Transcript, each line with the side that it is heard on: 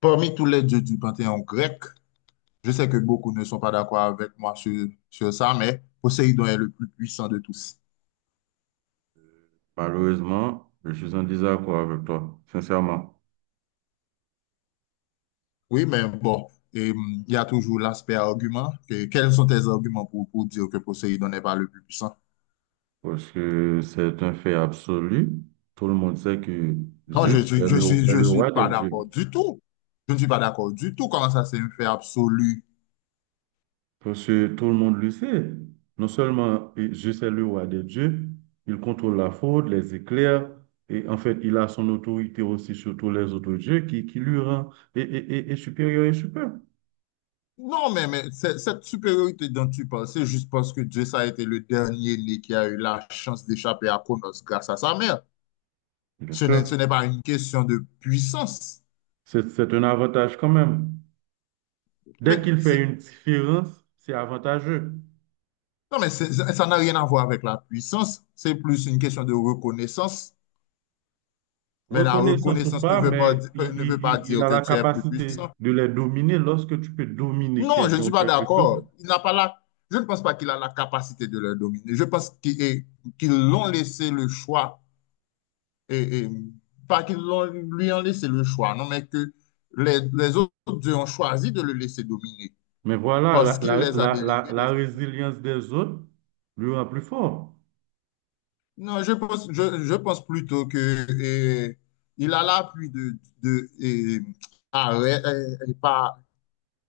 left: Parmi tous les dieux du panthéon grec, je sais que beaucoup ne sont pas d'accord avec moi sur ça, mais Poséidon est le plus puissant de tous.
right: Malheureusement, je suis en désaccord avec toi, sincèrement,
left: Oui, mais bon, il y a toujours l'aspect argument. Quels sont tes arguments pour dire que Poséidon n'est pas le plus puissant?
right: parce que c'est un fait absolu. Tout le monde sait que
left: Non,
right: Zeus est le, est
left: je
right: le
left: suis
right: roi des
left: pas
right: dieux.
left: d'accord du tout. Je ne suis pas d'accord du tout. Comment ça, c'est un fait absolu?
right: Parce que tout le monde le sait. Non seulement Zeus est le roi des dieux, il contrôle la foudre, les éclairs, et en fait, il a son autorité aussi sur tous les autres dieux qui lui rend et, et, et supérieur.
left: Non, mais c'est- Cette supériorité dont tu parles, c'est juste parce que Dieu ça a été le dernier né qui a eu la chance d'échapper à Cronos grâce à sa mère.
right: Bien sûr,
left: Ce n'est pas une question de puissance.
right: c'est un avantage quand même. Dès
left: Mais
right: qu'il fait
left: c'est-
right: une différence, c'est avantageux.
left: Ça n'a rien à voir avec la puissance. C'est plus une question de reconnaissance. Mais la
right: Reconnaissance ou
left: reconnaissance ne
right: pas,
left: veut pas,
right: mais
left: di-
right: il,
left: ne veut
right: il-
left: pas
right: il- il
left: dire
right: a
left: que
right: la
left: tu es plus
right: capacité
left: puissant.
right: de les dominer lorsque tu peux dominer
left: Non, je ne
right: quelqu'un
left: suis
right: ou
left: pas
right: quelque chose.
left: d'accord. Il n'a pas la, je ne pense pas qu'il a la capacité de le dominer. Je pense qu'il est- qu'ils l'ont laissé le choix. Et, et- pas qu'ils l'ont, lui ont laissé le choix, non, mais que les autres deux ont choisi de le laisser dominer
right: Mais voilà,
left: parce
right: la,
left: qu'il
right: la-
left: les a
right: la- la-
left: délivrés de
right: la
left: son.
right: résilience des autres lui rend plus fort.
left: Non, je pense plutôt que euh, il a l'appui de Arès, et pas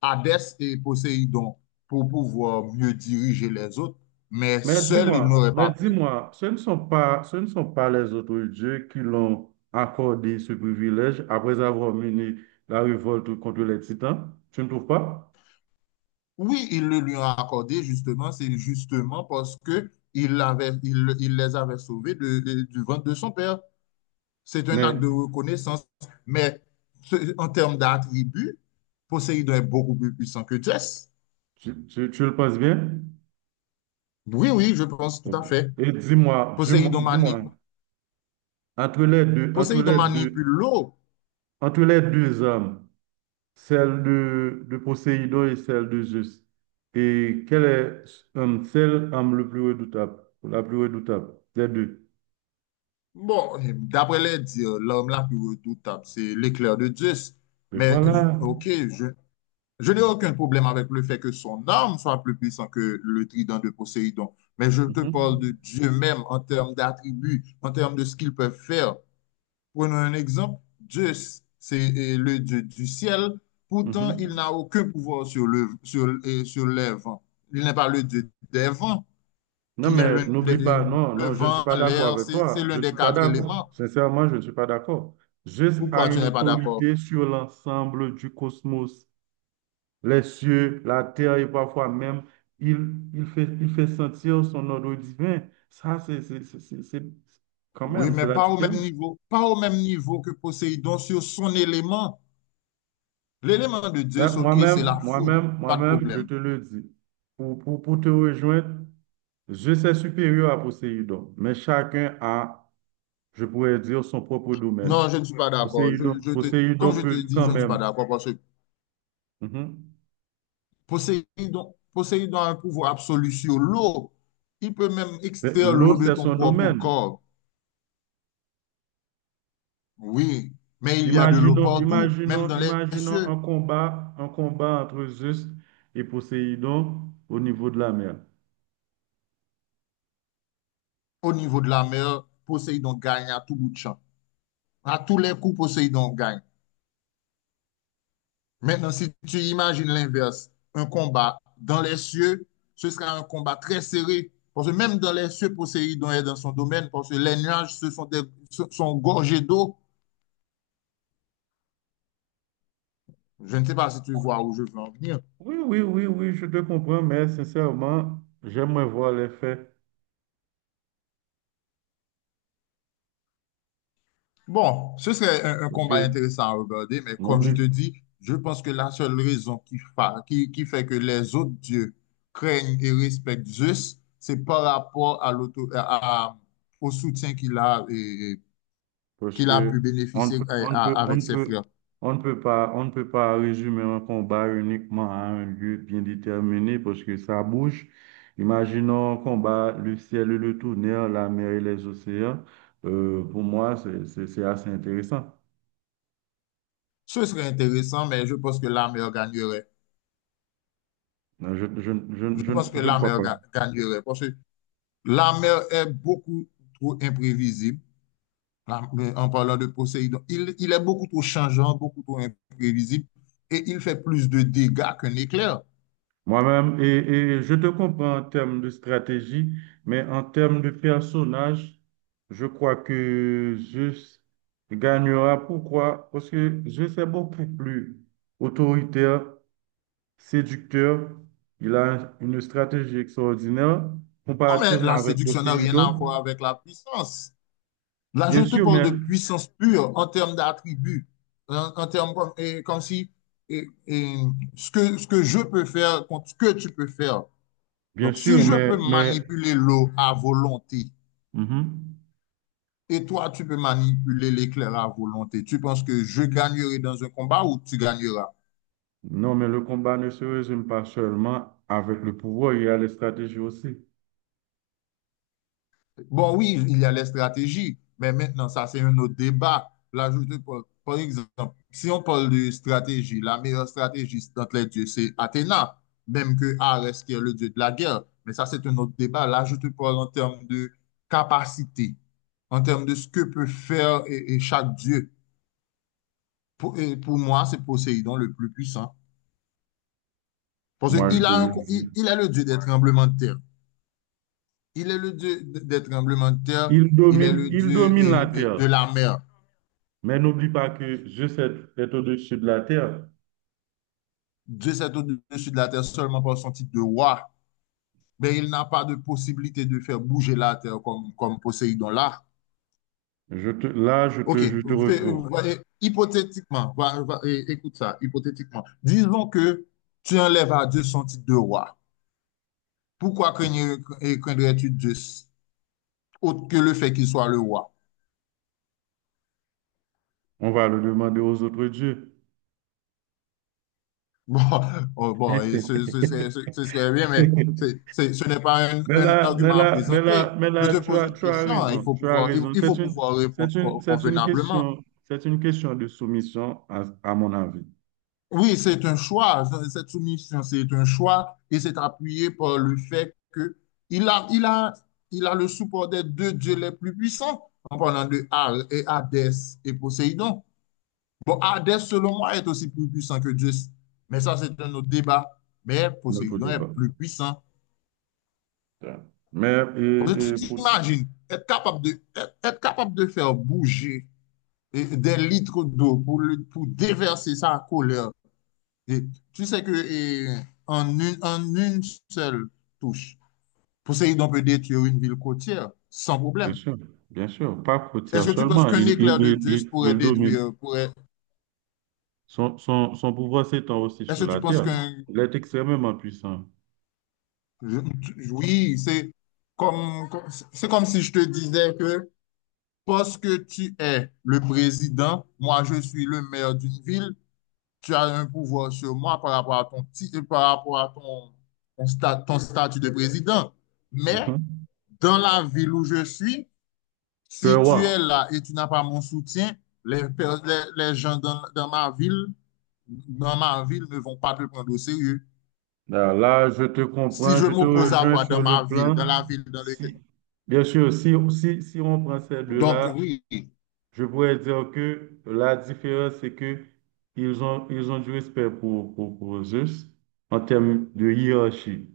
left: Hadès et Poséidon pour pouvoir mieux diriger les autres, mais
right: Mais
left: seul, il
right: dis-moi,
left: n'aurait
right: mais
left: pas pu.
right: dis-moi, ce ne sont pas les autres dieux qui l'ont accordé ce privilège après avoir mené la révolte contre les titans. Tu ne trouves pas?
left: Oui, il le lui a accordé justement, c'est justement parce que il les avait sauvés du ventre de son père. C'est un acte
right: Mais
left: de reconnaissance, mais en termes d'attributs, Poséidon est beaucoup plus puissant que Zeus.
right: tu le penses bien?
left: Oui, oui, je pense tout
right: Ok.
left: à fait.
right: Et dis-moi, dis-moi,
left: Poséidon mani-
right: dis-moi, entre les deux, entre
left: Poséidon
right: les
left: manipule
right: deux
left: l'eau.
right: entre les deux âmes, celle de Poséidon et celle de Zeus. Et quelle est celle âme le plus redoutable, la plus redoutable des deux?
left: Bon, d'après les dires, l'homme la plus redoutable, c'est l'éclair de Zeus.
right: Mais
left: Mais,
right: voilà.
left: ok, je, je n'ai aucun problème avec le fait que son arme soit plus puissante que le trident de Poséidon. Mais je te parle de
right: Mhm,
left: Dieu même en termes d'attributs, en termes de ce qu'il peut faire. Prenons un exemple. Zeus, c'est le dieu du ciel. Pourtant, il
right: mhm.
left: n'a aucun pouvoir sur les vents. Il n'est pas le dieu des vents.
right: Non,
left: Qui est
right: mais
left: l'un
right: n'oublie
left: des,
right: pas, non,
left: Le
right: non, je ne suis
left: vent,
right: pas d'accord
left: l'air,
right: avec
left: c'est
right: toi.
left: l'un
right: Je ne
left: des
right: suis pas
left: quatre
right: d'accord.
left: éléments.
right: Sincèrement, je ne suis pas d'accord. Zeus a
left: Pourquoi tu
right: une
left: n'es pas d'accord?
right: autorité sur l'ensemble du cosmos, les cieux, la terre et parfois même, il, il fait sentir son ordre divin. Ça, c'est, quand
left: Oui,
right: même, c'est
left: mais
right: la
left: pas au même
right: différence.
left: niveau, pas au même niveau que Poséidon sur son élément. L'élément de
right: Mais
left: Zeus, ok, c'est
right: moi-même,
left: la foudre,
right: moi-même,
left: pas de
right: moi-même, je
left: problème.
right: te le dis, pour te rejoindre, je suis supérieur à Poséidon, mais chacun a, je pourrais dire, son propre domaine.
left: Non, je ne suis pas d'accord.
right: Poséidon,
left: Comme
right: Poséidon
left: je te
right: peut
left: dis, je
right: quand
left: ne suis pas
right: même.
left: d'accord parce que
right: Mhm.
left: Poséidon a un pouvoir absolu sur l'eau. Il peut même
right: Mais
left: extraire
right: l'eau,
left: l'eau de
right: c'est
left: ton
right: son
left: propre
right: domaine.
left: corps. Oui, mais il y a de l'eau
right: Imaginons,
left: partout, même
right: imaginons,
left: dans les
right: imaginons
left: cieux.
right: un combat entre Zeus et Poséidon au niveau de la mer.
left: Au niveau de la mer, Poséidon gagne à tout bout de champ. À tous les coups, Poséidon gagne. Maintenant, si tu imagines l'inverse, un combat dans les cieux, ce sera un combat très serré. Parce que même dans les cieux, Poséidon est dans son domaine, parce que les nuages ce sont, des, ce sont gorgés d'eau. Je ne sais pas si tu vois où je veux en venir.
right: Oui, je te comprends, mais sincèrement, j'aimerais voir les faits.
left: Bon, ce serait un
right: Parce
left: combat
right: que,
left: intéressant à regarder, mais comme je
right: n'oublie,
left: te dis, je pense que la seule raison qui fait que les autres dieux craignent et respectent Zeus, c'est par rapport à au soutien qu'il a,
right: parce
left: qu'il a
right: que
left: pu
right: on ne peut,
left: bénéficier
right: on ne peut, on
left: avec
right: ne
left: ses
right: peut,
left: frères.
right: on ne peut pas, on ne peut pas résumer un combat uniquement à un lieu bien déterminé parce que ça bouge. Imaginons un combat, le ciel et le tonnerre, la mer et les océans. Pour moi, c'est assez intéressant.
left: Ce serait intéressant, mais je pense que la mère gagnerait.
right: Non,
left: Je pense que
right: je ne
left: la
right: crois
left: mère
right: pas.
left: ga- gagnerait, parce que la mère est beaucoup trop imprévisible. Là, en parlant de Poséidon, il est beaucoup trop changeant, beaucoup trop imprévisible et il fait plus de dégâts qu'un éclair.
right: Moi-même, je te comprends en termes de stratégie, mais en termes de personnage, je crois que Zeus gagnera. Pourquoi? Parce que Zeus est beaucoup plus autoritaire, séducteur. Il a une stratégie extraordinaire
left: Non, mais
right: comparativement
left: la
right: avec
left: séduction n'a rien
right: Poséidon.
left: à voir avec la puissance. Là, je
right: Bien
left: te
right: sûr,
left: parle
right: mais,
left: de puissance pure en termes d'attributs, en termes comme, comme si et, et ce que, ce que je peux faire contre ce que tu peux faire.
right: bien
left: Donc, si
right: sûr,
left: je peux
right: mais,
left: manipuler l'eau à volonté
right: mhm.
left: et toi, tu peux manipuler l'éclair à volonté, tu penses que je gagnerai dans un combat ou tu gagneras?
right: Non, mais le combat ne se résume pas seulement avec le pouvoir, il y a les stratégies aussi.
left: Bon, oui, il y a les stratégies, mais maintenant, ça, c'est un autre débat. Là, par exemple, si on parle de stratégie, la meilleure stratégie entre les dieux, c'est Athéna, même que Arès, qui est le dieu de la guerre. Mais ça, c'est un autre débat. Là, je te parle en termes de capacité, en termes de ce que peut faire et chaque dieu. Pour moi, c'est Poséidon le plus puissant. Parce
right: Moi, je
left: qu'il
right: te
left: a un,
right: le
left: co-
right: dis.
left: il est le dieu des tremblements de terre. Il est le dieu des tremblements de terre.
right: Il
left: Il est
right: domine,
left: le
right: il
left: dieu
right: domine la terre,
left: de la mer.
right: mais n'oublie pas que je sais être au-dessus de la terre.
left: Dieu s'est au-dessus de la terre seulement par son titre de roi. Mais il n'a pas de possibilité de faire bouger la terre comme Poséidon là.
right: Je te, là,
left: OK.
right: je te retrouve.
left: Hypothétiquement, écoute ça, hypothétiquement. Disons que tu enlèves à Dieu son titre de roi. Pourquoi craindrais-tu Dieu autre que le fait qu'il soit le roi?
right: On va le demander aux autres dieux.
left: Bon, oh, bon et ce serait bien, mais ce n'est pas un,
right: Mais
left: un
right: là, mais
left: argument à
right: là, mais
left: présenter.
right: là, mais
left: Je
right: là,
left: te pose une question, hein,
right: tu as raison.
left: faut pouvoir répondre
right: C'est une
left: convenablement.
right: question, de soumission à mon avis,
left: Oui, c'est un choix. Cette soumission, c'est un choix et c'est appuyé par le fait que il a, il a, il a le support des deux dieux les plus puissants, en parlant de Hal et Hadès et Poséidon. Bon, Hadès, selon moi, est aussi plus puissant que Zeus, mais ça, c'est un autre débat. Mais
right: notre
left: Poséidon est
right: débat.
left: plus puissant.
right: Mais
left: Parce que tu t'imagines être capable de, être capable de faire bouger des litres d'eau pour déverser sa colère. Et tu sais que en en une seule touche, Poséidon peut détruire une ville côtière sans
right: bien
left: problème.
right: sûr, pas
left: Est-ce
right: côtière
left: que tu penses
right: seulement,
left: qu'un
right: il, il,
left: éclair de
right: il,
left: Zeus
right: il,
left: pourrait
right: il domine.
left: détruire, pourrait...
right: Son pouvoir s'étend aussi sur
left: Est-ce que
right: la
left: tu penses
right: terre.
left: qu'un...
right: Il est extrêmement puissant.
left: Oui, c'est comme, comme- c'est comme si je te disais que parce que tu es le président, moi je suis le maire d'une ville, tu as un pouvoir sur moi par rapport à par rapport à ton statut de président. Mais
right: Mhm.
left: dans la ville où je suis,
right: Tu es
left: si
right: roi.
left: tu es là et tu n'as pas mon soutien, les, les gens dans ma ville ne vont pas te prendre au sérieux.
right: Là, je te
left: Si
right: comprends,
left: je
right: je te
left: m'oppose à
right: rejoins
left: toi
right: sur
left: dans
right: le
left: ma ville,
right: plan.
left: dans la ville dans
right: Si,
left: laquelle...
right: bien sûr, si on prend ces
left: Donc
right: deux-là,
left: oui.
right: je pourrais dire que la différence, c'est que ils ont du respect pour Zeus en termes de hiérarchie.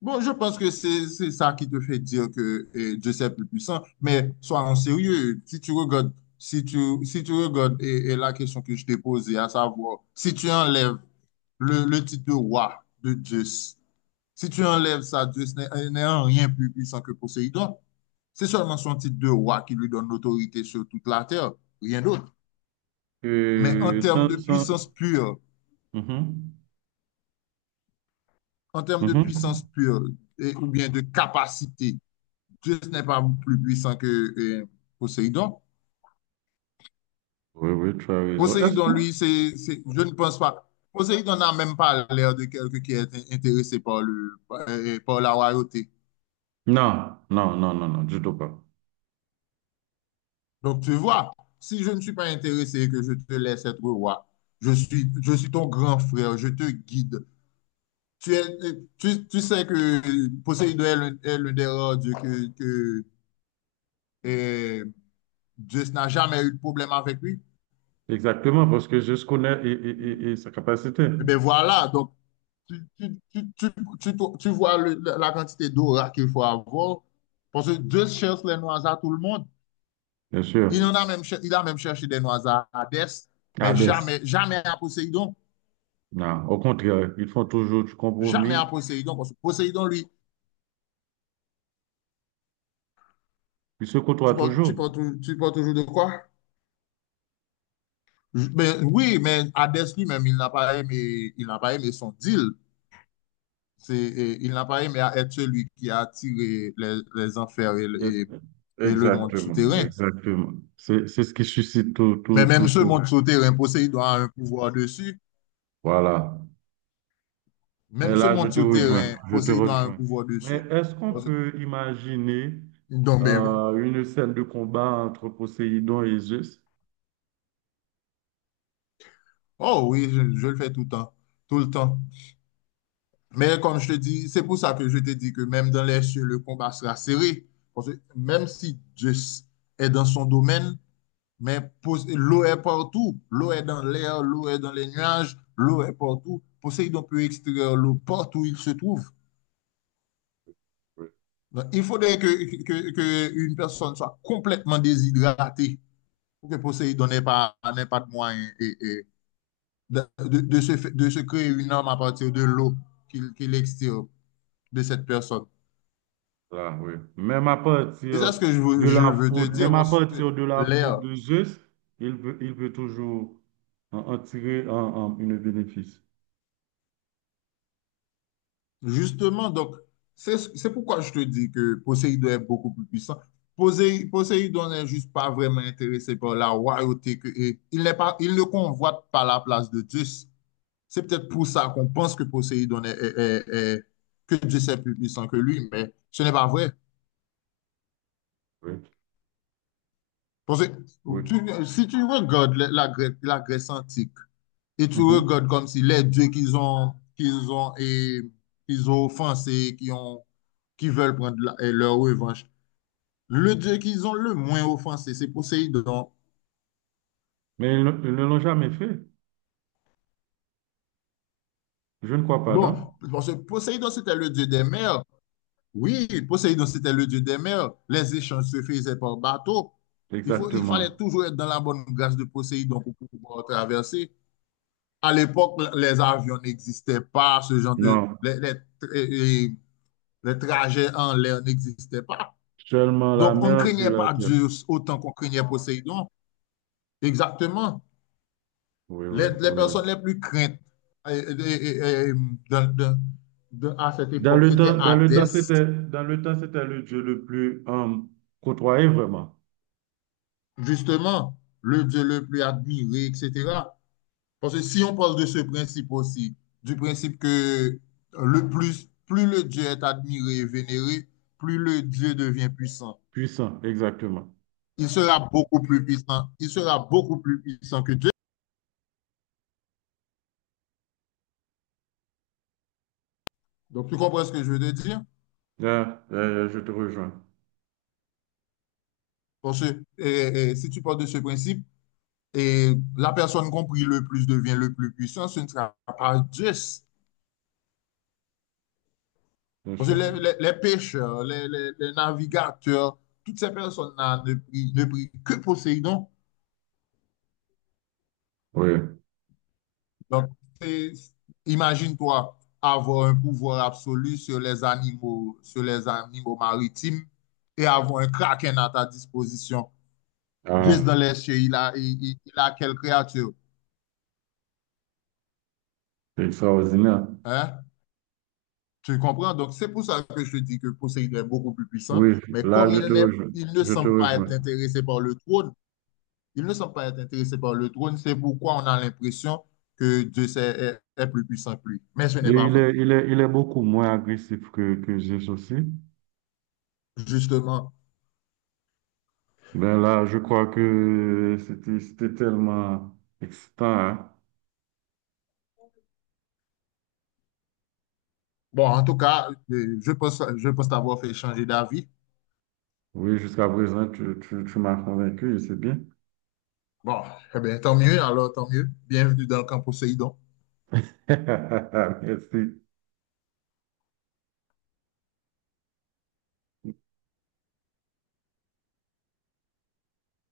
left: Bon, je pense que c'est ça qui te fait dire que eh, Dieu c'est plus puissant, mais sois en sérieux. Si tu regardes, si tu regardes et la question que je t'ai posée, à savoir, si tu enlèves le titre de roi de Dieu. Si tu enlèves ça, Dieu n'est en rien plus puissant que Poséidon. C'est seulement son titre de roi qui lui donne l'autorité sur toute la terre, rien d'autre. Mais en
right: Euh,
left: termes
right: sans,
left: de
right: sans-
left: puissance pure,
right: Mhm,
left: en termes de
right: mhm.
left: puissance pure, ou bien de capacité, Dieu n'est pas plus puissant que Poséidon.
right: Oui, oui, tu as raison. Est-ce
left: Poséidon,
right: que...
left: lui, je ne pense pas. Poséidon n'a même pas l'air de quelqu'un qui est intéressé par par la royauté.
right: Non, du tout pas.
left: Donc, tu vois, si je ne suis pas intéressé et que je te laisse être roi, je suis ton grand frère, je te guide. Tu, es, tu sais que Poséidon est l'un des rares dieux que euh, Zeus n'a jamais eu de problème avec lui.
right: Exactement, parce que je connais sa capacité,
left: Eh bien, voilà, donc tu, tu, tu, tu, tu vois la quantité d'aura qu'il faut avoir. Parce que Zeus cherche les noises à tout le monde.
right: bien sûr.
left: Il a même cherché des noises à Hadès, mais
right: Hades,
left: jamais, jamais à Poséidon.
right: non, au contraire, ils font toujours du
left: Jamais à
right: compromis,
left: Poséidon, parce que Poséidon, lui,
right: ils se côtoient
left: tu parles,
right: toujours.
left: tu parles tu parles toujours de quoi? Ben, oui, mais Hadès lui-même, il n'a pas aimé son deal. C'est, et il n'a pas aimé être celui qui a attiré les enfers
right: Yes.
left: et le monde
right: Exactement,
left: souterrain.
right: exactement. C'est ce qui suscite
left: Mais
right: tout
left: même ce
right: ce...
left: monde Ouais. souterrain, Poséidon a un pouvoir dessus.
right: Voilà. Mais
left: Même ce
right: là,
left: monde souterrain,
right: je te
left: Poséidon a un
right: rejoins.
left: pouvoir
right: Mais
left: dessus.
right: est-ce qu'on peut imaginer
left: Donc, ben,
right: une scène de combat entre Poséidon et Zeus?
left: oh oui, je le fais tout le temps. Tout le temps. Mais comme je te dis, c'est pour ça que je te dis que même dans les cieux, le combat sera serré. Parce que même si Dieu est dans son domaine, mais l'eau est partout. L'eau est dans l'air, l'eau est dans les nuages, l'eau est partout. Poséidon peut extraire l'eau partout où il se trouve.
right: Oui,
left: Donc, il faudrait que une personne soit complètement déshydratée pour que Poséidon n'ait pas de moyen de, de se créer une arme à partir de l'eau qu'il extire de cette personne.
right: ça, oui. Même à
left: C'est ça
right: partir
left: ce que
right: de
left: je
right: la
left: veux te
right: faute,
left: dire,
right: même à
left: parce que
right: partir de la faute
left: l'air,
right: de juste, il peut toujours en, en tirer une bénéfice.
left: justement, donc, c'est pourquoi je te dis que Poséidon est beaucoup plus puissant. Poséidon n'est juste pas vraiment intéressé par la royauté que, et il n'est pas, il ne convoite pas la place de Zeus. C'est peut-être pour ça qu'on pense que Poséidon est, est- est- est- que Zeus est plus puissant que lui, mais ce n'est pas vrai.
right: Oui,
left: Parce que
right: oui.
left: si tu regardes la Grèce antique. Et tu
right: Mhm.
left: regardes comme si les dieux qu'ils ont offensés, qui veulent prendre leur revanche. Le dieu qu'ils ont le moins offensé, c'est Poséidon.
right: Mais ils ne l'ont jamais fait. Je ne crois pas, non?
left: Bon, parce que Poséidon, c'était le dieu des mers. Oui, Poséidon, c'était le dieu des mers. Les échanges se faisaient par bateau. Il fallait
right: Exactement.
left: toujours être dans la bonne grâce de Poséidon pour pouvoir traverser. À l'époque, les avions n'existaient pas, ce genre de,
right: Non.
left: les- et les trajets en l'air n'existaient pas.
right: Seulement la
left: Donc, on ne
right: mer puis
left: craignait
right: la
left: pas
right: terre.
left: Dieu autant qu'on craignait Poséidon. Exactement.
right: Oui, oui,
left: Les
right: oui, oui.
left: personnes les plus craintes euh, euh, euh, euh, euh, dans- dans- à cette époque, c'était Hadès,
right: Dans le temps, c'était le Dieu le plus côtoyé, vraiment.
left: justement, le dieu le plus admiré, etc. Parce que si on parle de ce principe aussi, du principe que plus le dieu est admiré et vénéré, plus le dieu devient puissant.
right: Puissant, exactement.
left: Il sera beaucoup plus puissant. Il sera beaucoup plus puissant que Dieu. Donc, tu comprends ce que je veux te dire?
right: Là, je te rejoins,
left: Parce que si tu pars de ce principe, la personne compris le plus devient le plus puissant, ce ne sera pas juste.
right: bien
left: Parce que
right: sûr.
left: les pêcheurs, les navigateurs, toutes ces personnes-là ne prient que Poséidon.
right: Oui.
left: Donc, c'est- imagine-toi avoir un pouvoir absolu sur les animaux maritimes et avoir un kraken à ta disposition. Juste
right: Ah,
left: dans les cieux, il a quelle créature?
right: c'est extraordinaire.
left: Hein? Tu comprends? Donc, c'est pour ça que je te dis que Poséidon est beaucoup plus puissant,
right: Oui,
left: mais
right: là,
left: comme
right: je
left: il
right: te
left: n'est,
right: rejoins.
left: il ne
right: Je te
left: semble pas
right: rejoins.
left: être intéressé par le trône, il ne semble pas être intéressé par le trône, c'est pourquoi on a l'impression que Dieu est plus puissant que lui. Mais ce
right: Et
left: n'est pas vrai.
right: il est beaucoup moins agressif que Zeus aussi.
left: Justement,
right: Ben là, je crois que c'était tellement excitant, hein.
left: bon, en tout cas, je pense t'avoir fait changer d'avis.
right: Oui, jusqu'à présent, tu m'as convaincu et c'est bien.
left: Bon, eh bien, tant mieux, alors tant mieux. Bienvenue dans le camp Poséidon.
right: Merci.